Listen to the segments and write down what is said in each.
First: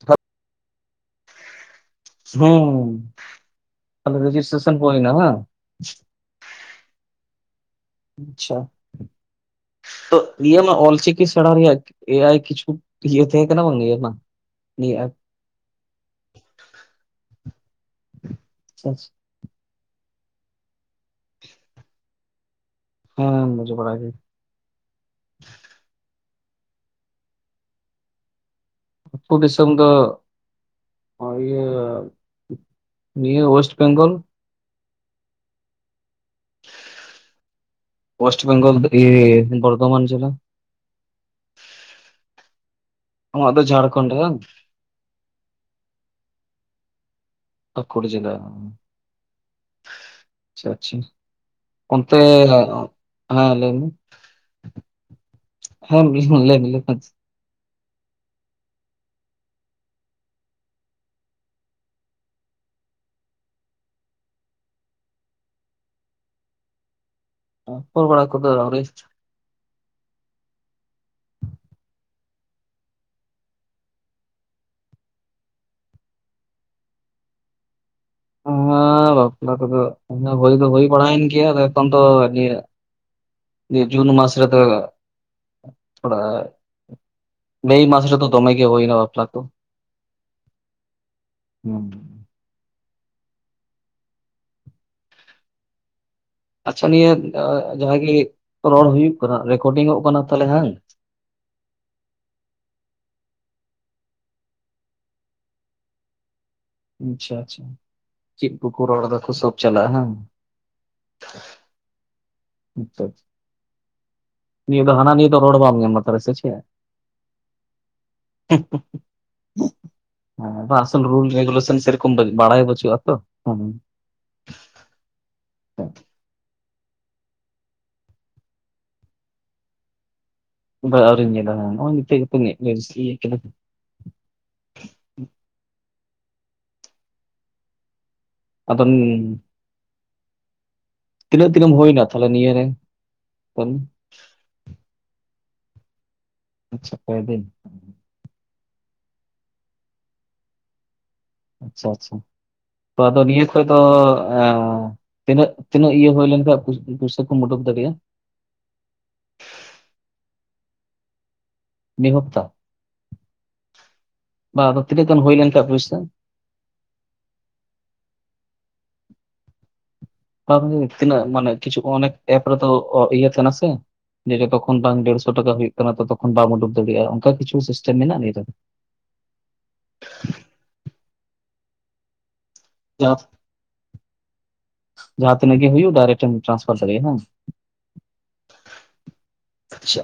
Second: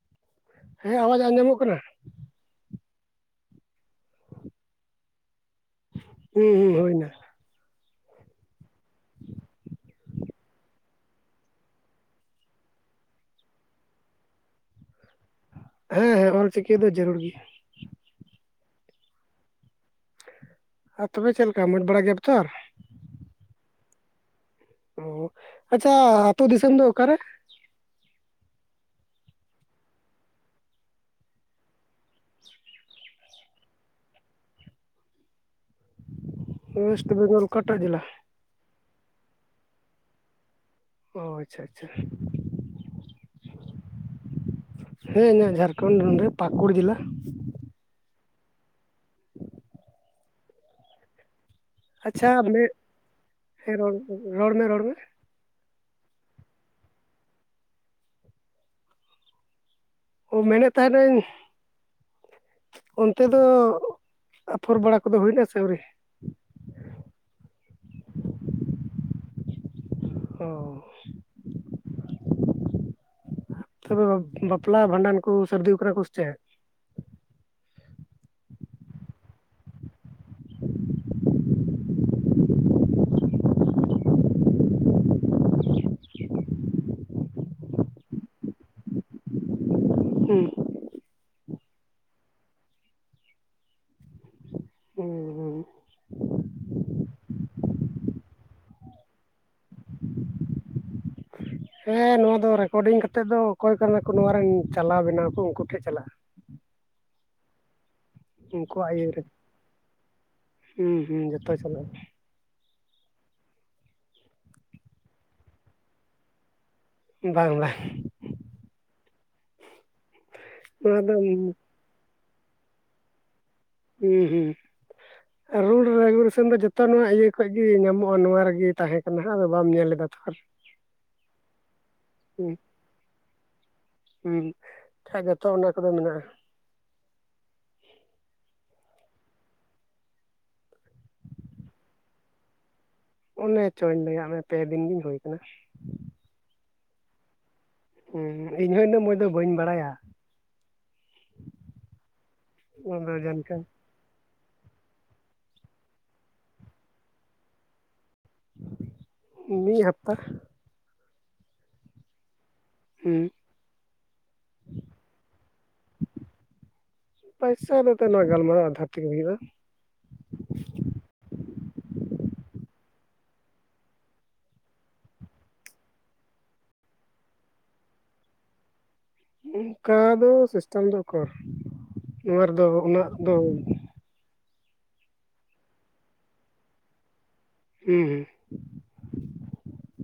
ᱦ [inaudible] ᱦᱮᱸ ᱟᱣᱟᱡ ᱟᱸᱡᱚᱢᱚᱜ ᱠᱟᱱᱟ ᱦᱩᱸ ᱟᱫᱚ ᱨᱮᱡᱤᱥᱴᱨᱮᱥᱚᱱ ᱠᱚ ᱦᱩᱭᱱᱟ ᱵᱟᱝ ᱦᱮᱸ ᱦᱮᱸ ᱦᱩᱭᱱᱟ ᱟᱪᱪᱷᱟ ᱛᱚ ᱤᱭᱟᱹ ᱢᱟ ᱚᱞ ᱪᱤᱠᱤ ᱥᱮᱬᱟ ᱨᱮᱭᱟᱜ ᱮ ᱟᱭ ᱠᱤᱪᱩ ᱤᱭᱟᱹ ᱛᱟᱦᱮᱸ ᱠᱟᱱᱟ ᱵᱟᱝ [inaudible] ᱢᱟ ᱱ ᱦᱮᱸ ᱦᱮᱸ ᱚᱞ ᱪᱤᱠᱤ ᱫᱚ ᱡᱟᱹᱨᱩᱲ ᱜᱮᱭᱟ ᱟᱪᱪᱷᱟ ᱟᱨ ᱛᱚᱵᱮ ᱪᱮᱫ ᱞᱮᱠᱟ ᱢᱚᱡᱽ ᱵᱟᱲᱟ ᱜᱮᱭᱟ ᱯᱮᱛᱚ ᱟᱨ ᱦᱮᱸ ᱢᱚᱡᱽ ᱵᱟᱲᱟ ᱜᱮ ᱚ ᱟᱪᱪᱷᱟ ᱟᱛᱳ ᱫᱤᱥᱚᱢ ᱫᱚ ᱚᱠᱟ ᱨᱮ ᱟ ᱟᱹᱛᱩ ᱫᱤᱥᱚᱢ ᱫᱚ ᱱᱚᱜ ᱤᱭᱟᱹ ᱱᱤᱭᱟᱹ ᱳᱭᱮᱥᱴ ᱵᱮᱝᱜᱚᱞ ᱳᱭᱮᱥᱴ ᱵᱮᱝᱜᱚᱞ ᱚᱠᱟ ᱴᱟᱜ ᱡᱮᱞᱟ ᱳᱭᱮᱥᱴ ᱵᱮᱝᱜᱚᱞ ᱵᱚᱨᱫᱷᱚᱢᱟᱱ ᱡᱮᱞᱟ ᱚ ᱟᱪᱪᱷᱟ ᱟᱪᱪᱷᱟ ᱟᱢᱟᱜ ᱫᱚ ᱡᱷᱟᱲᱠᱷᱚᱸᱰ ᱨᱮᱛ ᱦᱮᱸ ᱤᱧᱟᱹᱜ ᱡᱷᱟᱲᱠᱷᱚᱱᱸᱰ ᱱᱚᱰᱮ ᱯᱟᱹᱠᱩᱲ ᱡᱮᱞᱟ ᱯᱟᱠᱩᱲ ᱡᱮᱞᱟ ᱴ [inaudible] ᱟᱪᱪᱷᱟ ᱟᱪᱪᱷᱟ ᱚᱱᱛᱮ ᱟᱪᱪᱷᱟ ᱢᱮ ᱦᱮᱸ ᱞᱟᱹᱭ ᱢᱮ ᱨᱚᱲ ᱨᱚᱲ ᱢᱮ ᱨᱚᱲ [unintelligible] ᱢᱮ ᱦᱚᱜ ᱞᱟ. ᱤ ᱦᱚ ᱞᱟ. ᱜ ᱞᱚᱯᱚᱱ ᱚ ᱢᱮᱱᱮᱫ ᱛᱟᱦᱮᱸᱱ ᱤᱧ ᱚᱱᱛᱮ ᱫᱚ ᱟᱯᱷᱚᱨ ᱵᱟᱲᱟ ᱠᱚᱫᱚ ᱦᱩᱭ ᱱᱟ ᱥᱮ ᱟᱹᱣᱨᱤ ᱟᱯᱷᱚᱨ ᱵᱟᱲᱟ ᱠᱚᱫᱚ ᱟ. ᱣᱨᱤ ᱚᱻᱚ ᱛᱚᱵᱮ ᱵᱟᱯᱞᱟ ᱵᱷᱟᱸᱰᱟᱱ ᱠᱚ ᱥᱟᱹᱨᱫᱤ ᱠᱟᱱᱟ ᱠᱚ ᱥᱮ ᱪᱮᱫ ᱦᱚ ᱵᱟᱯᱞᱟ ᱠᱚᱫᱚ ᱦᱳᱭ ᱫᱚ ᱦᱳᱭ ᱯᱟᱲᱟᱭᱮᱱ ᱜᱮᱭᱟ ᱮᱠᱷᱚᱱ ᱛᱚ ᱟᱨ ᱠᱤ ᱡᱩᱱ ᱢᱟᱥ ᱨᱮᱫᱚ ᱛᱷᱚᱲᱟ ᱟᱻ ᱢᱮ ᱢᱟᱥ ᱨᱮᱫᱚ ᱫᱚᱢᱮ ᱜᱮ ᱦᱩᱭᱱᱟ ᱵᱟᱯᱞᱟ ᱠᱚ ᱦᱩᱸ [inaudible] ᱦᱩᱸ ᱦᱩᱸ ᱟᱪᱪᱷᱟ ᱱᱤᱭᱟᱹ ᱡᱟᱦᱟᱸ ᱜᱮ ᱨᱚᱲ ᱦᱩᱭᱩᱜ ᱠᱟᱱᱟ ᱨᱮᱠᱚᱰᱤᱝ ᱚᱜ ᱠᱟᱱᱟ ᱛᱟᱦᱚᱞᱮ ᱦᱟᱜ ᱦᱮᱸ ᱱᱚᱣᱟ ᱫᱚ ᱨᱮᱠᱚᱰᱤᱝ ᱠᱟᱛᱮ ᱫᱚ ᱚᱠᱚᱭ ᱠᱟᱱᱟ ᱠᱚ ᱱᱚᱣᱟ ᱨᱮᱱ ᱪᱟᱞᱟᱣ ᱵᱮᱱᱟᱣ ᱠᱚ ᱩᱱᱠᱩ ᱴᱷᱮᱱ ᱪᱟᱞᱟᱜᱼᱟ ᱟᱪᱪᱷᱟ ᱟᱪᱪᱷᱟ ᱪᱮᱫ ᱠᱚᱠᱚ ᱩᱱᱠᱩᱣᱟᱜ ᱨᱚᱲ ᱤᱭᱟᱹ ᱨᱮ ᱫᱟᱠᱚ ᱥᱚᱵ ᱪᱟᱞᱟᱜᱼᱟ ᱵᱟᱝ ᱦᱩᱸ [unintelligible] ᱟᱪᱪᱷᱟ ᱟᱪᱪᱷᱟ ᱱᱤᱭᱟᱹ ᱫᱚ ᱦᱟᱱᱟ ᱱᱤᱭᱟᱹ ᱫᱚ ᱨᱚᱲ ᱵᱟᱝ ᱧᱟᱢᱟ ᱛᱟᱦᱚᱞᱮ ᱥᱮᱪᱮᱫ ᱵᱟᱝ ᱵᱟᱝ ᱦᱩᱸ ᱱᱚᱣᱟ ᱟᱥᱚᱞ ᱫᱚ ᱨᱩᱞ ᱦᱩᱸ ᱨᱮᱜᱩᱞᱮᱥᱚᱱ ᱥᱤᱨᱤᱯ ᱠᱚᱢ ᱵᱮᱜ ᱵᱟᱲᱟᱭ ᱵᱟᱹᱪᱩᱜᱼᱟ ᱛᱚ ᱦᱩᱸ ᱦᱩᱸ ᱨᱩᱞ ᱨᱮᱜᱩᱨᱮᱥᱚᱱ ᱫᱚ ᱡᱚᱛᱚ ᱡᱚᱛᱚ ᱱᱚᱣᱟ ᱤᱭᱟᱹ ᱠᱷᱚᱡ ᱜᱮ ᱧᱟᱢᱚᱜᱼᱟ ᱱᱚᱣᱟ ᱨᱮᱜᱮ ᱛᱟᱦᱮᱸ ᱠᱟᱱᱟ ᱟᱫᱚ ᱵᱟᱢ ᱧᱮᱞ ᱞᱮᱫᱟ ᱛᱚ ᱵᱟ ᱟᱹᱣᱨᱤᱧ ᱧᱮᱞᱟ ᱱᱚᱜᱼᱚᱭ ᱱᱤᱛᱜ ᱜᱮ ᱛᱚ ᱢᱮᱫ ᱡᱟᱨᱥᱤ ᱠᱟᱱᱟ ᱦᱩᱸ ᱠᱷᱟᱡ ᱡᱚᱛᱚ ᱚᱸᱰᱮ ᱠᱚᱫᱚ ᱢᱮᱱᱟᱜᱼᱟ ᱟᱫᱚ ᱛᱤᱱᱟᱹᱜ ᱛᱤᱱᱟ. ᱜ ᱦᱩᱭᱱᱟᱢ ᱛᱟᱦᱞᱮ ᱱᱤᱭᱟᱹ ᱨᱮ ᱚᱱᱮ ᱠᱟᱹᱢᱤ? ᱪᱚᱧ ᱞᱟᱹᱭ ᱟᱜ ᱢᱮ ᱯᱮ ᱫᱤᱱ ᱜᱤᱧ ᱦᱩᱭ ᱠᱟᱱᱟ ᱟᱪᱪᱷᱟ ᱯᱮ ᱫᱤᱱ ᱦᱩᱸ ᱤᱧ ᱦᱚ ᱩᱱᱟ. ᱜ ᱢᱚᱡᱽ ᱫᱚ ᱵᱟᱹᱧ ᱵᱟᱲᱟᱭᱟ ᱟᱪᱪᱷᱟ ᱟᱪᱪᱷᱟ ᱛᱚ ᱚᱱᱟᱫᱚ ᱟᱫᱚ ᱱᱤᱭᱟᱹ ᱡᱟᱱᱠᱷᱟᱱ ᱠᱷᱚᱡ ᱫᱚ ᱦᱮ ᱛᱤᱱᱟᱹᱜ ᱛᱤᱱᱟᱹᱜ ᱤᱭᱟᱹ ᱦᱩᱭ ᱞᱮᱱ ᱠᱷᱟᱱ ᱯᱩᱭᱥᱟᱹ ᱠᱚᱢ ᱩᱰᱳᱠ ᱫᱟᱲᱮᱭᱟᱜᱼᱟ ᱢᱤᱫ ᱦᱟᱯᱛᱟ ᱢᱤᱫ ᱦᱚᱯᱛᱟ ᱦᱩᱸ ᱵᱟ ᱟᱫᱚ ᱛᱤᱱᱟᱹᱜ ᱜᱟᱱ ᱦᱩᱭ ᱞᱮᱱ ᱠᱷᱟᱱ ᱯᱩᱭᱥᱟᱹ ᱯᱚᱭᱥᱟ ᱫᱚ ᱛᱚ ᱱᱚᱣᱟ ᱜᱟᱞᱢᱟᱨᱟᱣ ᱟᱫᱷᱟᱨ ᱛᱮ ᱜᱮ ᱦᱩᱭᱩᱜ ᱟ ᱵᱟᱝ ᱜᱮ ᱛᱤᱱᱟᱹᱜ ᱢᱟᱱᱮ ᱠᱤᱪᱷᱩ ᱚᱱᱮ ᱮᱯ ᱨᱮᱫᱚ ᱤᱭᱟᱹ ᱛᱟᱦᱮ ᱱᱟᱥᱮ ᱡᱮ ᱡᱚᱛᱚ ᱠᱷᱚᱱ ᱵᱟᱝ ᱰᱮᱲᱥᱚ ᱴᱟᱠᱟ ᱦᱩᱭᱩᱜ ᱠᱟᱱᱟ ᱛᱚᱛᱚᱠᱷᱚᱱ ᱵᱟᱢ ᱩᱰᱩᱠ ᱫᱟᱲᱮᱭᱟᱜᱼᱟ ᱚᱱᱠᱟ ᱠᱤᱪᱷᱩ ᱥᱤᱥᱴᱮᱢ ᱢᱮᱱᱟᱜᱼᱟ ᱱᱤᱭᱟᱹ ᱨᱮ ᱚᱱᱠᱟ ᱫᱚ ᱥᱤᱥᱴᱮᱢ ᱫᱚ ᱩᱠᱩᱨ ᱱᱚᱣᱟ ᱨᱮ ᱫᱚ ᱩᱱᱟᱹᱜ ᱡᱟᱦᱟᱸ ᱫᱚ ᱡᱟᱦᱟᱸ ᱛᱤᱱᱟᱹᱜ ᱜᱮ ᱦᱩᱭᱩᱜ ᱰᱟᱭᱨᱮᱴ ᱮᱢ ᱴᱟᱱᱥ ᱯᱷᱟᱨ ᱫᱟᱲᱮᱭᱟᱜᱼᱟ ᱵᱟᱝ ᱦᱩᱸ ᱦᱩᱸ ᱟᱪᱪᱷᱟ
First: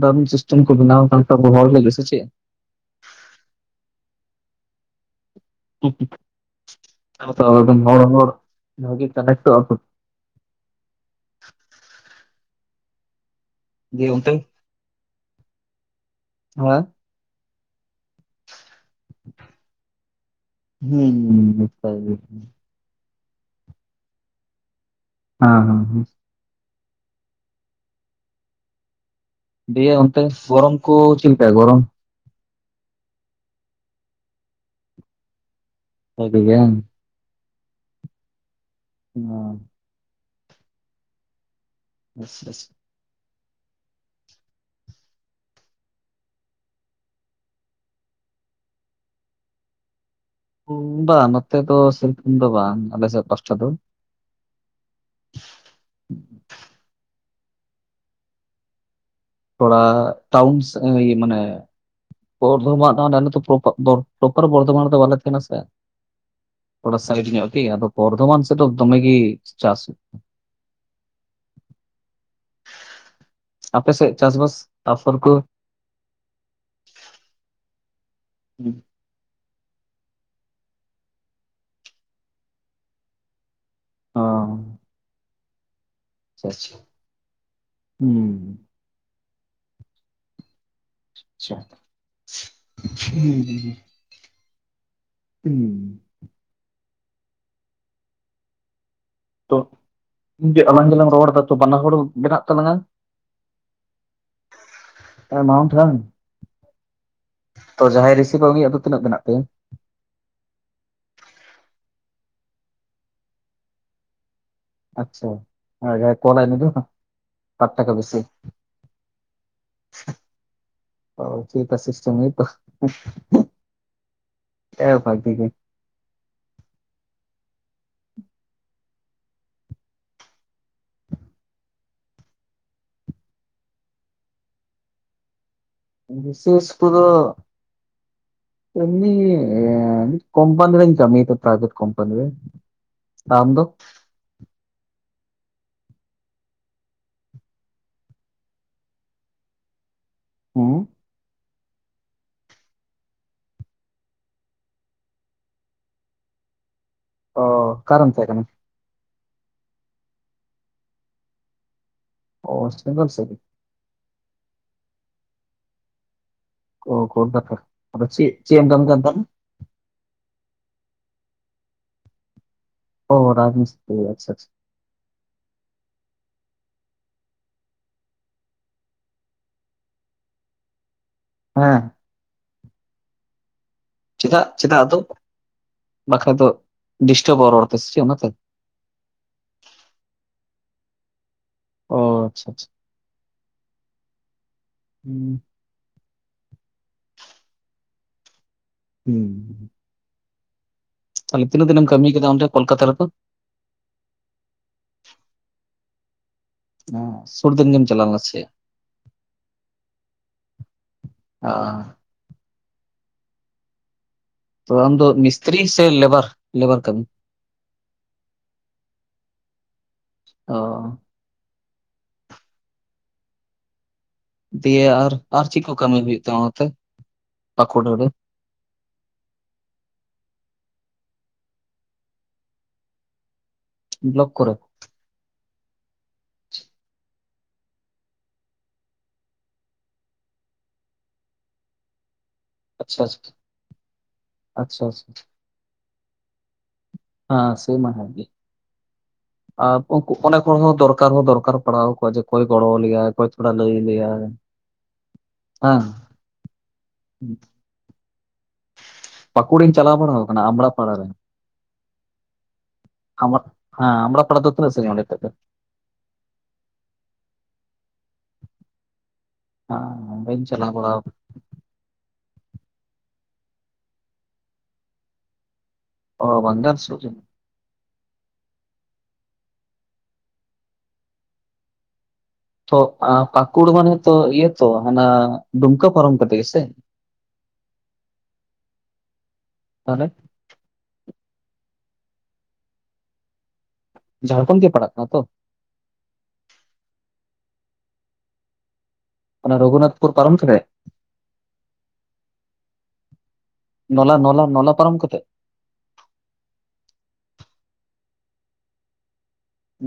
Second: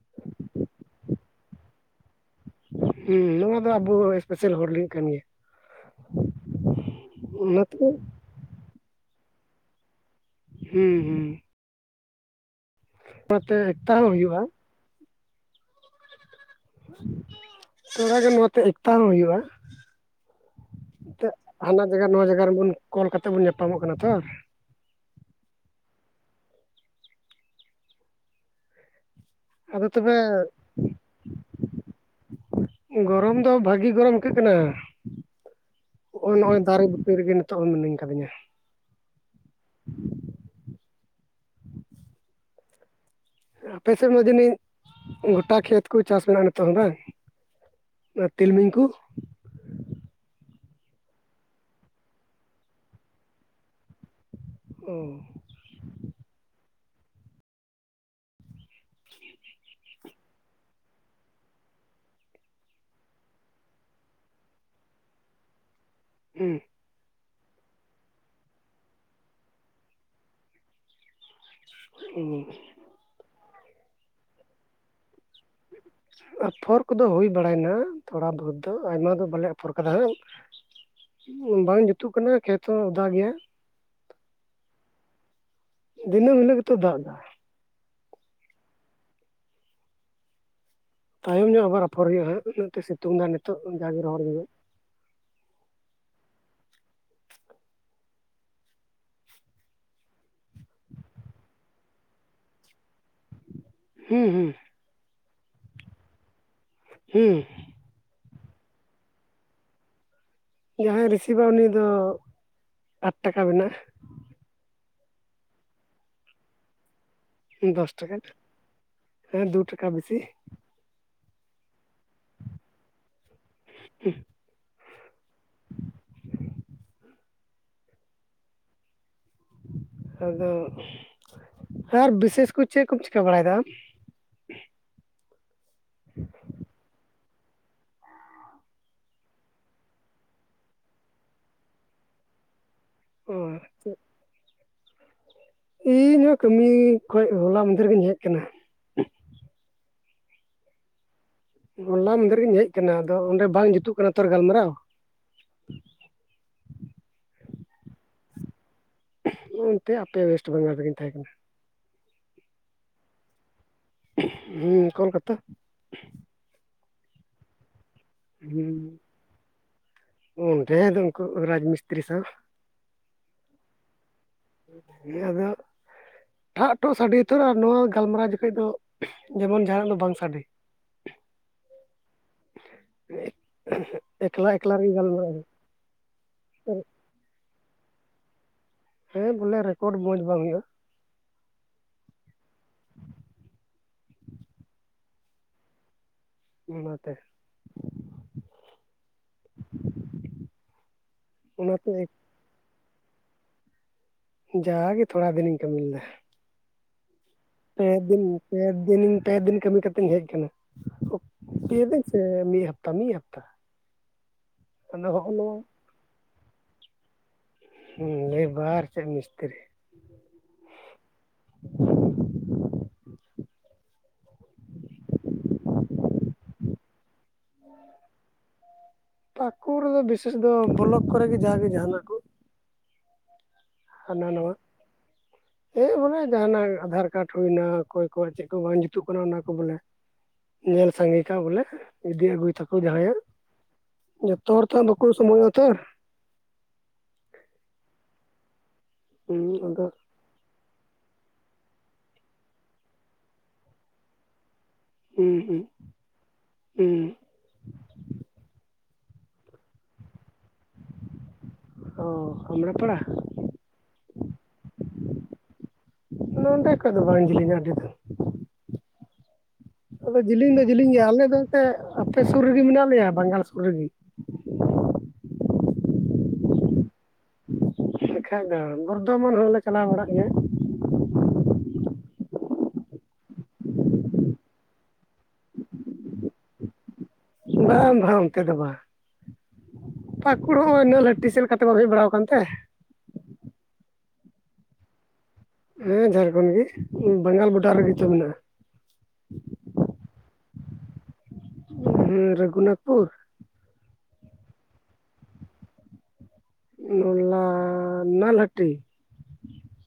ᱫᱟᱨᱩᱱ ᱥᱤᱥᱴᱮᱢ ᱠᱚ ᱵᱮᱱᱟᱣ ᱠᱟᱱ ᱛᱟᱵᱚ ᱦᱚᱲ ᱞᱟ. ᱜᱤ ᱥᱮᱪᱮᱫ ᱦᱮᱸ ᱱᱚᱶᱟ ᱫᱚ ᱟᱵᱚ ᱥᱯᱮᱥᱟᱞ ᱦᱚᱲ ᱞᱟᱹᱜᱤᱫ ᱠᱟᱱ ᱜᱮᱭᱟ [unintelligible] ᱚᱱᱟᱛᱮ ᱦᱚᱲ ᱠᱚ ᱵᱷᱟᱜᱮ ᱠᱟᱱᱮᱴ ᱳᱜ ᱟ ᱠᱚ ᱦᱩᱸ ᱦᱩᱸ [unintelligible] ᱮᱠᱛᱟ ᱫᱤᱭᱮ ᱦᱚᱸ ᱚᱱᱛᱮ ᱦᱩᱭᱩᱜᱼᱟ ᱦᱮᱸ [unintelligible] [unintelligible] ᱦᱩᱭᱩᱜᱼᱟ ᱮᱱᱛᱮᱫ ᱦᱩᱸ ᱦᱟᱱᱟ ᱡᱟᱭᱜᱟ ᱦᱮᱸ ᱱᱚᱣᱟ ᱡᱟᱭᱜᱟ ᱨᱮᱵᱚᱱ ᱠᱚᱞ ᱠᱟᱛᱮ ᱵᱚᱱ ᱧᱟᱯᱟᱢᱚᱜ ᱠᱟᱱᱟ ᱛᱚ ᱦᱮᱸ ᱦᱮᱸ ᱦᱮᱸ ᱟᱫᱚ ᱫᱤᱭᱮ ᱛᱚᱵᱮ ᱚᱱᱛᱮ ᱜᱚᱨᱚᱢ ᱠᱚ ᱪᱮᱫᱞᱮᱠᱟ ᱜᱚᱨᱚᱢ ᱜᱚᱨᱚᱢ ᱫᱚ ᱵᱷᱟᱹᱜᱤ ᱜᱚᱨᱚᱢ ᱟᱹᱭᱠᱟᱹᱜ ᱠᱟᱱᱟ ᱵᱷᱟᱜᱮ ᱜᱮ ᱱᱚᱜᱼᱚᱭ ᱵᱟᱝ? ᱫᱟᱨᱮ ᱨᱮᱜᱮ ᱱᱤᱛᱚᱜ ᱦᱚᱸ ᱢᱤᱱᱟᱹᱧ ᱠᱟᱫᱤᱧᱟ ᱦᱚᱸ ᱵᱮᱥ ᱵᱮᱥ ᱟᱯᱮ ᱥᱮᱫ ᱢᱟ ᱡᱟᱹᱱᱤᱡ ᱜᱚᱴᱟ ᱠᱷᱮᱛ ᱠᱚ ᱪᱟᱥ ᱢᱮᱱᱟᱜᱼᱟ ᱱᱤᱛᱚᱝ ᱦᱚᱸ ᱵᱟᱝ ᱚᱱᱟ ᱛᱤᱞᱢᱤᱧ ᱠᱚ ᱵᱟᱝ ᱱᱚᱛᱮ ᱫᱚ ᱥᱤᱨᱚᱠᱚᱢ ᱫᱚ ᱵᱟᱝ ᱟᱞᱮ ᱥᱮᱫ ᱯᱟᱥᱴᱟ ᱫᱚ ᱚ [inaudible] [inaudible] ᱛᱷᱚᱲᱟ ᱴᱟᱣᱩᱱᱥ ᱢᱟᱱᱮ ᱵᱫᱷᱚᱢᱟᱱ ᱯᱨ ᱯᱨᱚᱯᱚᱨ ᱵᱚᱨᱫᱷᱚᱢᱟᱱ ᱫᱚ ᱵᱟᱞᱮ ᱛᱟᱦᱮᱱᱟ ᱥᱮ [inaudible] ᱦᱮᱸ ᱥᱟᱭᱤᱰ ᱟᱫᱚ ᱵᱚᱨᱫᱷᱚᱢᱟᱱ ᱥᱮᱴᱚ ᱫᱚᱢᱮ ᱜᱮ ᱪᱟᱥ ᱦᱸ [inaudible] ᱟᱯᱮ ᱥᱮᱫ ᱪᱟᱥᱵᱟᱥ ᱛᱟᱨᱯᱚᱨ ᱠᱚ ᱟᱯᱷᱚᱨ ᱠᱚᱫᱚ ᱦᱩᱭ ᱵᱟᱲᱟᱭᱱᱟ ᱛᱷᱚᱲᱟ ᱵᱚᱦᱩᱛ ᱚ ᱫᱚ ᱟᱭᱢᱟ ᱫᱚ ᱵᱟᱞᱮᱯᱷ ᱩ ᱯᱨᱚᱨᱠᱟᱛᱟ ᱦᱟᱸᱜ ᱵᱟᱝ ᱡᱩᱛᱩᱜ ᱠᱟᱱᱟ ᱠᱷᱮᱛ ᱦᱚᱸ ᱚᱫᱟ ᱜᱮᱭᱟ ᱚ ᱫᱤᱱᱟᱹᱢ ᱦᱤᱞᱳᱜ ᱜᱮᱛᱚ ᱫᱟᱜ ᱫᱟᱭ ᱦᱩᱸ ᱛᱟᱭᱚᱢ ᱟᱪᱪᱷᱟ ᱧᱚᱜ ᱟᱵᱟᱨ ᱟᱯᱷᱚᱨ ᱦᱩᱭᱩᱜᱼᱟᱜ ᱚᱱᱟᱛᱮ ᱥᱤᱛᱩᱝ ᱫᱚ ᱱᱤᱛᱚᱜ ᱦᱩᱸ ᱡᱟᱜᱮ ᱨᱚᱦᱚᱲ ᱧᱚᱜ ᱦᱩᱸ ᱦᱩᱸ ᱛᱚ ᱤᱧ ᱡᱟᱞᱟᱝ ᱡᱮᱞᱟᱝ ᱨᱚᱲᱫᱟ ᱛᱚ ᱵᱟᱱᱟ ᱦᱚᱲ ᱢᱮᱱᱟᱜ ᱛᱟᱞᱟᱝᱟ ᱦᱩᱸ ᱦᱩᱸ ᱟᱨ ᱢᱟᱣᱩᱱᱴ ᱦᱩᱸ ᱛᱚ ᱡᱟᱦᱟᱸᱭ ᱨᱤᱥᱤᱵᱷ ᱟ ᱫᱚ ᱩᱱᱤ ᱭᱟᱜ ᱫᱚ ᱛᱤᱱᱟᱹᱜ ᱢᱮᱱᱟᱜ ᱛᱟᱭᱤᱢ ᱡᱟᱦᱟᱸᱭ ᱨᱤᱥᱤᱵᱟ ᱩᱱ ᱫᱚ ᱟᱴ ᱴᱟᱠᱟ ᱢᱮᱱᱟᱜᱼᱟ ᱟᱪᱪᱷᱟ ᱠᱚᱞᱟᱭ ᱩᱱᱤ ᱫᱚ ᱵᱟᱨ ᱫᱚᱥ ᱴᱟᱠᱟ ᱵᱮᱥᱤ ᱦᱮᱸ ᱫᱩ ᱴᱟᱠᱟ ᱵᱮᱥᱤ ᱚ ᱪᱮᱜ ᱠᱟ ᱥᱤᱥᱴᱮᱢ ᱛᱚ ᱮ ᱵᱷᱟᱜᱤᱠ ᱟᱫᱚ ᱟᱨ ᱵᱤᱥᱮᱥ ᱠᱚ ᱪᱮᱫ ᱠᱚᱢ ᱪᱤᱠᱟᱹ ᱵᱟᱲᱟᱭᱮᱫᱟ ᱵᱤᱥᱮᱥ ᱯᱳᱨᱳ ᱮᱢᱢᱤ ᱠᱳᱢᱯᱟᱱᱤ ᱨᱮᱧ ᱠᱟᱢᱤᱭᱟ ᱡᱚᱢᱟᱹᱭᱤᱛ ᱯᱨᱟᱭᱵᱷᱮᱴ ᱠᱳᱢᱯᱟᱱᱤ ᱨᱮ ᱚ ᱟᱨ ᱟᱢ ᱫᱚ ᱤᱧᱦᱚ ᱠᱟᱹᱢᱤ ᱠᱷᱚᱡ ᱦᱚᱞᱟ ᱢᱟᱫᱮᱨ ᱜᱤᱧ ᱦᱮᱡ ᱟᱠᱟᱱᱟ ᱦᱮᱸ ᱦᱚᱞᱟ ᱢᱟᱫᱷᱮᱨ ᱨᱤᱧ ᱦᱮᱡ ᱟᱠᱟᱱᱟ ᱟᱫᱚ ᱚᱱᱰᱮ ᱵᱟᱝ ᱡᱩᱛᱩᱜ ᱠᱟᱱᱟ ᱛᱚ ᱜᱟᱞᱢᱟᱨᱟᱣ ᱚ ᱚᱠᱟᱨᱮᱢ ᱛᱟᱦᱮᱠᱟᱱᱟ ᱚᱱᱛᱮ ᱟᱯᱮ ᱚᱭᱮᱥᱴ ᱵᱟᱝᱜᱟᱞ ᱨᱮᱜᱮᱧ ᱛᱟᱦᱮ ᱠᱟᱱᱟ ᱚ ᱥᱤᱝᱜᱚᱞ ᱥᱮ ᱦᱮᱸ ᱠᱳᱞᱠᱟᱛᱟ ᱚ ᱠᱳᱞᱠᱟᱛᱟ ᱨᱮ ᱟᱫᱚ ᱪᱜ ᱪᱮ ᱮᱢ ᱠᱟᱹᱢᱤ ᱠᱟᱱ ᱛᱮᱦᱮᱱ ᱦᱩᱸ ᱛᱮᱦᱮ ᱫᱚ ᱩᱱᱠᱩ ᱨᱟᱡᱽ ᱢᱤᱥᱛᱨᱤ ᱥᱟᱶ ᱚ ᱨᱟᱡᱽ ᱢᱤᱥᱛᱤᱨᱨᱤ ᱟᱪᱪᱷᱟ ᱟᱪᱪᱷᱟ ᱱᱮ [unintelligible] ᱴᱷᱟᱜ ᱴᱷᱚᱜ ᱥᱟᱰᱮ ᱩᱛᱟᱹᱨ ᱟᱨ ᱱᱚᱣᱟ ᱜᱟᱞᱢᱟᱨᱟᱣ ᱡᱩᱠᱷᱟᱹᱡ ᱫᱚ ᱡᱮᱢᱚᱱ ᱡᱟᱦᱟᱱᱟᱜ ᱫᱚ ᱵᱟᱝ ᱥᱟᱰᱮ ᱦᱮᱸ ᱮᱠᱞᱟ ᱮᱠᱞᱟ ᱨᱮᱜᱮ ᱜᱟᱞᱢᱟᱨᱟᱣ ᱵᱟᱠᱷᱨᱟ ᱫᱚᱚ ᱰᱤᱥᱴᱵ-ᱟ ᱨᱚᱬᱛᱮ ᱥᱮᱪᱮᱫ ᱚᱱᱟᱛ ᱦᱮᱸ ᱵᱚᱞᱮ ᱨᱮᱠᱚᱨᱰ ᱢᱚᱸᱡᱽ ᱵᱟᱝ ᱦᱩᱭᱩᱜᱼᱟ ᱚ ᱟᱪᱪᱷᱟ ᱟᱪᱪᱷᱟ ᱦᱩᱸ ᱚᱱᱟᱛᱮ ᱦᱩᱸ ᱛᱟᱦᱮᱞᱮ ᱛᱤᱱᱟᱹᱜ ᱫᱤᱱᱮᱢ ᱚᱱᱟᱛᱮ ᱠᱟᱹᱢᱤ ᱜᱮᱫᱟᱚᱰᱮ ᱠᱳᱞᱠᱟᱛᱟ ᱨᱮᱫᱚ ᱡᱟᱜᱮ ᱛᱷᱚᱲᱟ ᱫᱤᱱᱤᱧ ᱠᱟᱹᱢᱤ ᱞᱮᱫᱟ [inaudible] ᱯᱮᱫᱤᱱ ᱥᱮ? ᱯ ᱫᱤᱱ ᱯᱮᱫᱤᱱ ᱠᱟᱹᱢᱤ ᱠᱟᱛᱮᱧ ᱦᱮᱡ ᱟᱠᱟᱱᱟ ᱯ ᱫᱤᱱ ᱥᱮ ᱢᱤᱸ ᱦᱟᱯᱛᱟ ᱢᱤᱸ ᱦᱟᱯᱛᱟ ᱛᱵᱮ ᱟᱢ ᱫᱚ ᱟᱫᱚ ᱦᱚᱜᱼᱚ ᱢᱤᱥᱛᱨᱤ ᱱᱚᱣᱟ ᱥᱮ ᱞᱮᱵᱟᱨ ᱞᱮᱵᱟᱨ ᱠᱟᱹᱢᱤ ᱦᱮᱸ ᱞᱮᱵᱟᱨ ᱥᱮ ᱢᱤᱥᱛᱨᱤ ᱚᱻ᱾ ᱫᱤᱭᱮ ᱟᱨ ᱟᱨ ᱪᱮᱜ ᱠᱚ ᱠᱟᱹᱢᱤ ᱦᱩᱭᱩᱜ ᱛᱟᱢᱟ ᱱᱚᱛᱮ ᱯᱟᱹᱠᱩᱲ ᱨᱮ? ᱯᱟᱹᱠᱩᱬ ᱨᱮ ᱵᱤᱥᱮᱥ ᱫᱚ ᱵᱞᱚᱠ ᱠᱚᱨᱮ ᱜᱮ ᱡᱟᱦᱟ ᱜᱮ ᱡᱟᱦᱟᱱᱟᱜ ᱠᱚ ᱦᱟᱱᱟ ᱵᱞᱚᱠ ᱠᱚᱨᱮ? ᱱᱚᱣᱟ᱾ ᱦᱮᱸ ᱵᱚᱞᱮ ᱡᱟᱦᱟᱸᱱᱟᱜ ᱟᱫᱷᱟᱨ ᱠᱟᱨᱰ ᱦᱩᱭᱱᱟ ᱚᱠᱚᱭ ᱠᱚᱣᱟᱜ ᱪᱮᱫ ᱠᱚ ᱵᱟᱝ ᱡᱩᱛᱩᱜ ᱠᱟᱱᱟ ᱚᱱᱟ ᱠᱚ ᱵᱚᱞᱮ᱾ ᱧᱮᱞ ᱥᱟᱸᱜᱮ ᱠᱟᱜ ᱵᱚᱞᱮ ᱤᱫᱤ ᱟᱹᱜᱩᱭ ᱛᱟ ᱟᱪᱪᱷᱟ ᱡᱟᱦᱟᱸᱭᱟᱜ ᱟᱪᱪᱷᱟ ᱡᱚᱛᱚ ᱦᱚᱲ ᱛᱚ ᱟᱪᱪᱷᱟ ᱵᱟᱠᱩ ᱟᱪᱪᱷᱟ ᱥᱚᱢᱚᱭᱜᱼᱟ ᱛᱚ᱾ ᱦᱟᱸ ᱥᱮᱢᱟ ᱦᱮ ᱜᱮ᱾ ᱦᱩᱸ ᱟᱯ ᱟᱫᱚ ᱚᱱᱮᱠᱚ ᱦᱚᱸ ᱫᱚᱨᱠᱟᱨ ᱦᱚᱸ ᱫᱚᱨᱠᱟᱨ ᱯᱟᱲᱟᱣ ᱠᱚᱣᱟ ᱡᱮ ᱚᱠᱚᱭ ᱜᱚᱲᱚᱣᱟ ᱞᱮᱟᱭ ᱚᱠᱚᱭ ᱛᱷᱚᱲᱟ ᱞᱟᱹᱭ ᱟᱞᱮᱭᱟ᱾ ᱦᱩᱸᱻ ᱦᱩᱸᱻ ᱦᱩᱸᱻ᱾ ᱯᱟᱠᱩᱲᱤᱧ ᱪᱟᱞᱟᱳ ᱵᱟᱲᱟᱣ ᱠᱟᱱᱟ ᱟᱢᱲᱟ ᱯᱲᱟ ᱨᱮ᱾ ᱚ ᱟᱢᱲᱟ ᱯᱟᱲᱟ ᱾ ᱟᱢᱟᱜ ᱦᱮᱸ ᱟᱢᱲᱟ ᱯᱟᱲᱟ ᱫᱚ ᱛᱤᱱᱟᱹᱜ ᱥᱟᱹᱜᱤᱧ ᱚᱰᱮ ᱠᱷᱚᱡ ᱫᱚ? ᱱᱚᱸᱰᱮ ᱠᱷᱚᱡ ᱫᱚ ᱵᱟᱝ ᱡᱮᱞᱤᱧᱟ ᱟᱹᱰᱤ ᱫᱚ᱾ ᱟᱫᱚ ᱦᱮᱸ ᱵᱟᱹᱧ ᱡᱮᱞᱤᱧ ᱫᱚ ᱪᱟᱞᱟᱣ ᱵᱟᱲᱟ ᱡᱮᱞᱤᱧ ᱜᱮᱭᱟ ᱟᱞᱮ ᱫᱚ ᱮᱱᱛᱮ, ᱟᱯᱮ ᱥᱩᱨ ᱨᱮᱜᱮ ᱢᱮᱱᱟᱜ ᱞᱮᱭᱟ ᱵᱟᱝᱜᱟᱞ ᱥᱩᱨ ᱨᱮᱜᱮ᱾ ᱚ ᱵᱟᱝᱜᱟᱞ ᱥᱩᱨ ᱨᱮ᱾ ᱮᱱᱠᱷᱟᱱ ᱫᱚ ᱵᱚᱨᱫᱷᱚᱢᱟᱱ ᱦᱚᱸᱞᱮ ᱪᱟᱞᱟᱣ ᱵᱟᱲᱟᱜ ᱜᱮᱭᱟ᱾ ᱛ ᱯᱟᱠᱩᱲ ᱢᱟᱱᱮ ᱛᱚ ᱤᱭᱟᱹ ᱛᱚ ᱦᱟᱱᱟ ᱫᱩᱢᱠᱟᱹ ᱯᱚᱨᱚᱢ ᱠᱟᱛᱮ ᱜᱮ ᱥᱮ? ᱵᱟᱝ ᱵᱟᱝ ᱚᱱᱛᱮ ᱫᱚ ᱵᱟᱝ᱾ ᱛᱟᱦᱚᱞᱮ ᱯᱟᱹᱠᱩᱲ ᱦᱚᱸᱜᱚᱭ ᱱᱟᱹᱞᱦᱟᱹᱴᱤ ᱥᱮᱫ ᱞᱮᱠᱟᱛᱮ ᱵᱟᱢ ᱦᱮᱡ ᱵᱟᱲᱟᱳ ᱟᱠᱟᱱᱛᱮ ᱾ ᱡᱷᱟᱲᱠᱷᱚᱱ ᱜᱮ ᱯᱟᱲᱟᱜ ᱠᱟᱱᱟ ᱛᱚ? ᱦᱮᱸ ᱡᱷᱟᱲᱠᱷᱚᱸᱰ ᱜᱮ ᱵᱟᱝᱜᱟᱞ ᱵᱳᱰᱟᱨ ᱨᱮᱜᱮ ᱛᱚ ᱢᱮᱱᱟᱜᱼᱟ᱾ ᱚᱱᱟ ᱨᱚᱜᱷᱩᱱᱟᱛ ᱯᱩᱨ ᱯᱟᱨᱚᱢ ᱠᱟᱛᱮ? ᱦᱮᱸ ᱨᱚᱜᱷᱩᱱᱟᱛ ᱯᱩᱨ ᱱᱚᱞᱟ ᱱᱚᱞᱟ ᱱᱚᱞᱟ ᱯᱟᱨᱚᱢ ᱠᱟᱛᱮᱜ? ᱱᱚᱞᱟ ᱱᱟᱞᱦᱟᱹᱴᱤ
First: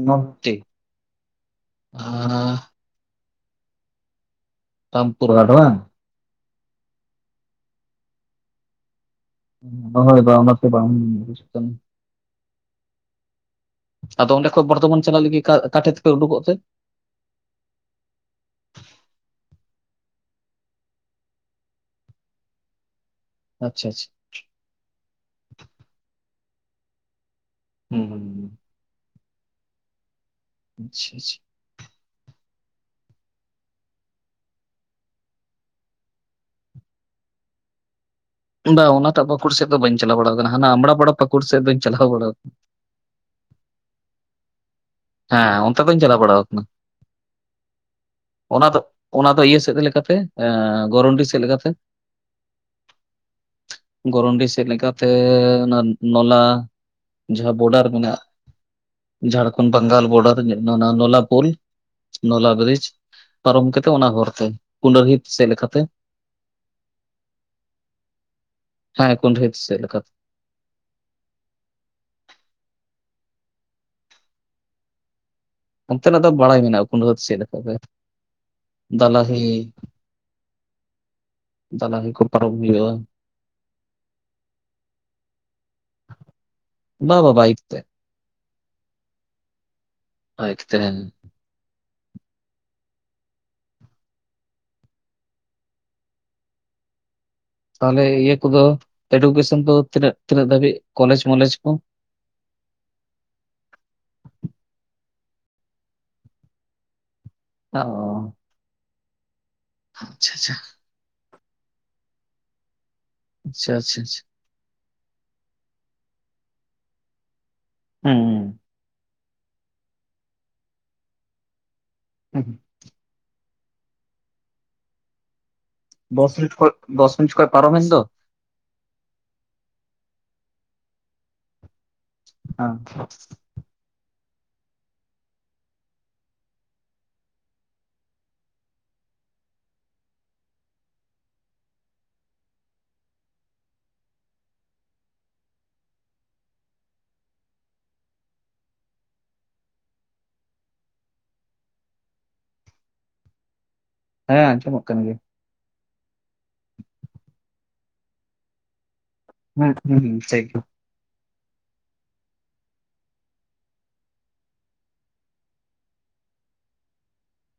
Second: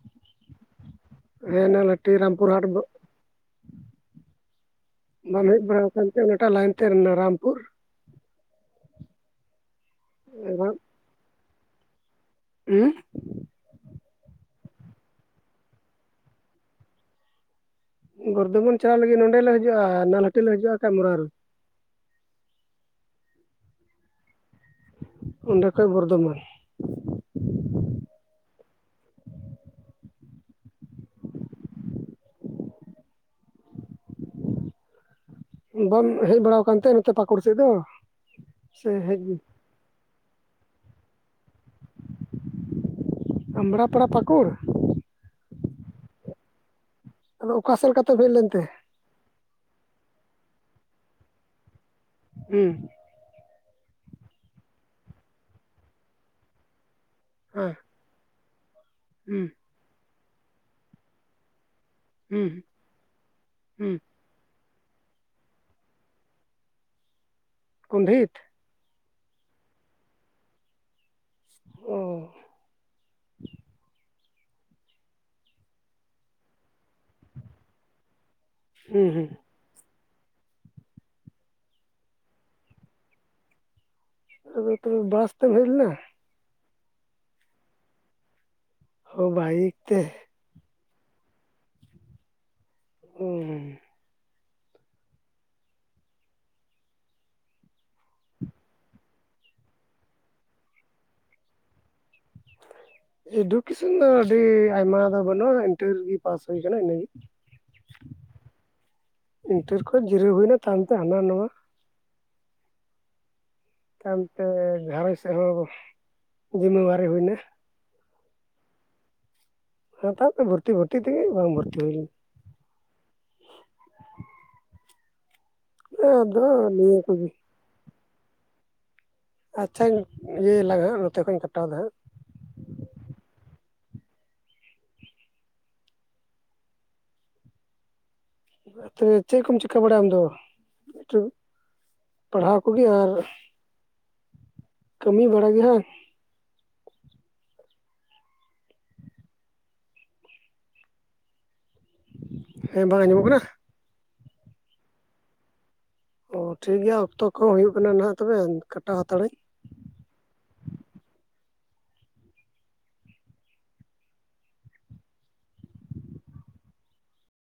ᱱᱚᱞᱦᱟᱹᱴᱤ ᱦᱮ ᱱᱚᱞᱦᱟᱹᱴᱤ ᱨᱟᱢᱯᱩᱨ ᱦᱟᱴ ᱫᱚ ᱨᱟᱢᱯᱩᱨ ᱵᱟᱢ ᱦᱟᱴ ᱦᱮᱡ ᱵᱟᱝ ᱵᱟᱲᱟᱣ ᱠᱟᱱᱛᱮ ᱚᱱᱟᱴᱟᱜ ᱞᱟᱭᱮᱱ ᱛᱮ ᱱᱟ ᱨᱟᱢᱯᱩᱨ? ᱦᱚᱭ ᱵᱟᱝ ᱟᱱᱟᱛᱮ ᱵᱟᱝ ᱵᱩᱡᱩ ᱠᱟᱱᱟ᱾ ᱦᱮᱸ [unintelligible] ᱟᱫᱚ ᱚᱸᱰᱮ ᱠᱷᱚᱜ ᱵᱚᱨᱫᱷᱚᱢᱟᱱ ᱪᱟᱞᱟᱜ ᱞᱟᱹᱜᱤᱜ ᱚᱠᱟᱴᱷᱮ ᱛᱮᱯᱮ ᱩᱰᱩᱠᱚᱜ ᱛᱮ? ᱵᱚᱨᱫᱷᱚᱢᱟᱱ ᱪᱟᱞᱟᱣ ᱞᱟᱹᱜᱤᱫ ᱱᱚᱸᱰᱮᱞ ᱞᱮ ᱦᱤᱡᱩᱜᱼᱟ ᱱᱚᱞᱦᱟᱹᱴᱤ ᱞᱮ ᱦᱤᱡᱩᱜᱼᱟ ᱠᱟᱢᱨᱟ ᱨᱮ᱾ ᱟᱪᱪᱷᱟᱻ ᱟᱪᱪᱷᱟᱻ᱾ ᱚᱸᱰᱮ ᱠᱷᱚᱜ ᱵᱚᱨᱫᱷᱚᱢᱟᱱ᱾ ᱦᱩᱸᱻ ᱦᱩᱸᱻ᱾ ᱟᱪᱪᱷᱟ ᱟᱪᱪᱷᱟ [unintelligible] ᱵᱟᱢ ᱦᱮᱡ ᱵᱟᱲᱟ ᱠᱟᱱᱛᱮ ᱱᱚᱛᱮ ᱯᱟᱠᱩᱲ ᱥᱮᱜ ᱫᱚ? ᱵᱟᱝ ᱥᱮ ᱦᱮᱡ ᱚᱱᱟᱴᱟᱜ ᱯᱟᱹᱠᱩᱲ ᱥᱮᱫ ᱫᱚ ᱵᱟᱹᱧ ᱪᱟᱞᱟᱣ ᱵᱟᱲᱟ ᱠᱟᱱᱟ, ᱦᱟᱱᱟ ᱟᱢᱲᱟ ᱯᱟᱲᱟ ᱯᱟᱹᱠᱩᱲ ᱥᱮᱫ ᱫᱚᱧ ᱪᱟᱞᱟᱣ ᱵᱟᱲᱟᱣ ᱠᱟᱱᱟ᱾ ᱟᱢᱲᱟᱯᱟᱲᱟ ᱯᱟᱹᱠᱩᱲ? ᱦᱮᱸ ᱚᱱᱛᱮ ᱫᱩᱧ ᱪᱟᱞᱟᱣ ᱵᱟᱲᱟ ᱠᱟᱱᱟ᱾ ᱟᱫᱚ ᱚᱠᱟ ᱥᱮᱫ ᱞᱮᱠᱟᱛᱮᱢ ᱦᱮᱡ ᱞᱮᱱᱛᱮ? ᱚᱱᱟ ᱫᱚ ᱤᱭᱟᱹ ᱥᱮᱫ ᱞᱮᱠᱟᱛᱮ ᱜᱚᱨᱚᱱᱰᱤ ᱥᱮᱫ ᱞᱮᱠᱟᱛᱮ᱾ ᱦᱮᱸ ᱜᱚᱨᱚᱱᱰᱤ ᱥᱮᱫ ᱞᱮᱠᱟᱛᱮ ᱚᱱᱟ ᱱᱚᱞᱟ ᱡᱟᱦᱟᱸ ᱦᱮᱸ ᱵᱳᱰᱟᱨ ᱢᱮᱱᱟᱜᱼᱟ᱾ ᱦᱩᱸ ᱡᱷᱟᱲᱠᱷᱚᱱᱰ ᱵᱟᱝᱜᱟᱞ ᱵᱳᱰᱟᱨ ᱨᱮ ᱱᱚᱞᱟᱯᱩᱞ᱾ ᱱᱚᱞᱟ ᱦᱩᱸ ᱵᱨᱤᱡᱽ ᱯᱟᱨᱚᱢ ᱠᱟᱛᱮ ᱦᱩᱸ ᱚᱱᱟ ᱦᱚᱨᱛᱮ ᱠᱩᱸᱰᱟᱹᱦᱤᱛ ᱥᱮᱫ ᱞᱮᱠᱟᱛᱮ᱾ ᱠᱩᱸᱰᱦᱤᱛ? ᱦᱮᱸ ᱠᱩᱸᱰᱦᱤᱛ ᱥᱮᱫ‌ ᱞᱮᱠᱟᱛᱮ ᱾ ᱚᱻ᱾ ᱚᱱᱛᱮᱱᱟᱜ ᱫᱚ ᱵᱟᱲᱟᱭ ᱢᱮᱱᱟᱜᱼᱟ ᱠᱩᱸᱰᱟᱹᱦᱤᱛ ᱫᱚ ᱪᱮᱫ ᱞᱮᱠᱟ ᱯᱮ ᱦᱩᱸ ᱦᱩᱸ ᱫᱟᱞᱟᱦᱤ ᱫᱟᱞᱟᱤ ᱠᱚ ᱯᱚᱨᱚᱢ ᱟᱹᱩᱭᱩᱜᱭᱟ ᱟᱫᱚ ᱛᱚᱵᱮ ᱵᱟᱥ ᱛᱮᱢ ᱦᱮᱡ ᱞᱮᱱᱟ? ᱵᱟ ᱵᱟᱵᱟ ᱵᱟᱭᱤᱠ ᱛᱮ᱾ ᱳ ᱵᱟᱭᱤᱠ ᱛᱮ? ᱵᱟᱭᱤᱠ ᱛᱮ ᱦᱮᱸ ᱚᱻ ᱛᱟᱦᱚᱞᱮ ᱤᱭᱟᱹ ᱠᱚᱫᱚ ᱮᱰᱩᱠᱮᱥᱚᱱ ᱫᱚ ᱛᱤᱱᱟᱹᱜ ᱛᱤᱱᱟᱹᱜ ᱫᱷᱟᱹᱵᱤᱡ ᱠᱚᱞᱮᱡᱽ ᱢᱟᱞᱮᱡᱽ ᱠᱚ? ᱮᱰᱩᱠᱮᱥᱚᱱ ᱫᱚ ᱟᱹᱰᱤ ᱟᱭᱢᱟ ᱫᱚ ᱵᱟᱹᱱᱩᱜᱼᱟ, ᱤᱱᱴᱟᱨ ᱨᱮᱜᱮ ᱯᱟᱥ ᱦᱩᱭᱩ ᱟᱠᱟᱱᱟ ᱤᱱᱟᱹᱜᱮ, ᱚᱻ ᱤᱱᱴᱟᱨ ᱠᱷᱚᱱᱚᱡ ᱡᱤᱨᱟᱹᱣ ᱟᱪᱪᱷᱟ ᱦᱩᱭᱱᱟ ᱛᱟᱭᱚᱢᱛᱮ ᱦᱟᱱᱟ ᱱᱟᱣᱟ ᱟᱪ ᱟᱪᱪᱷᱟ ᱟᱪᱪᱷᱟ ᱛᱮ ᱜᱷᱟᱨᱚᱸᱡᱽ ᱥᱮᱫ ᱦᱚᱸ ᱡᱤᱢᱟᱹᱫᱟᱨᱤ ᱦᱩᱭᱱᱟ᱾ ᱦᱩᱸᱻ ᱦᱚᱴᱟᱛ ᱵᱷᱚᱨᱛᱤ ᱵᱷᱚᱨᱛᱤ ᱛᱮᱜᱮ ᱵᱟᱝ ᱵᱷᱚᱨᱛᱤ ᱦᱩᱭ ᱞᱮᱱᱟ᱾ ᱦᱩᱸᱻ ᱞᱮᱱᱟ ᱫᱚᱥ ᱟᱫᱚ ᱢᱤᱱᱤᱴ ᱠᱚ ᱱᱤᱭᱟᱹ ᱫᱚᱥ ᱠᱚᱜᱮ ᱢᱤᱱᱤᱴ ᱠᱚ ᱯᱟᱨᱚᱢᱮᱱ ᱫᱚ? ᱟᱪᱪᱷᱟᱧ ᱤᱭᱟᱹᱭ ᱞᱟᱜᱟᱜ ᱱᱚᱛᱮ ᱠᱷᱚᱡ ᱤᱧ ᱠᱟᱴᱟᱣᱫᱟ ᱦᱟᱸᱜ᱾ ᱟᱸ ᱛᱚᱵᱮ ᱪᱮᱫ ᱠᱚᱢ ᱪᱤᱠᱟᱹ ᱵᱟᱲᱟᱭᱟ ᱟᱢ ᱫᱚ [unintelligible] ᱯᱟᱲᱦᱟᱣ ᱠᱚᱜᱮ ᱟᱨ ᱠᱟᱹᱢᱤ ᱵᱟᱲᱟ ᱜᱮ ᱦᱟᱝ? ᱦᱮᱸ ᱵᱟᱝ ᱟᱸᱡᱚᱢᱚᱜ ᱠᱟᱱᱟ᱾ ᱦᱮᱸ ᱟᱸᱡᱚᱢᱚᱜ ᱠᱟᱱ ᱜᱮᱭᱟ᱾ ᱚ ᱴᱷᱤᱠ ᱜᱮᱭᱟ ᱚᱠᱛᱚ ᱠᱚᱦᱚᱸ ᱦᱩᱭᱩᱜ ᱠᱟᱱᱟ ᱱᱟᱦᱟᱜ ᱛᱚᱵᱮ ᱠᱟᱴᱟ ᱦᱟᱛᱟᱲᱟᱹᱧ᱾ ᱦᱩᱸ ᱦᱩᱸ ᱴᱷᱤᱠ ᱜᱮᱭᱟ᱾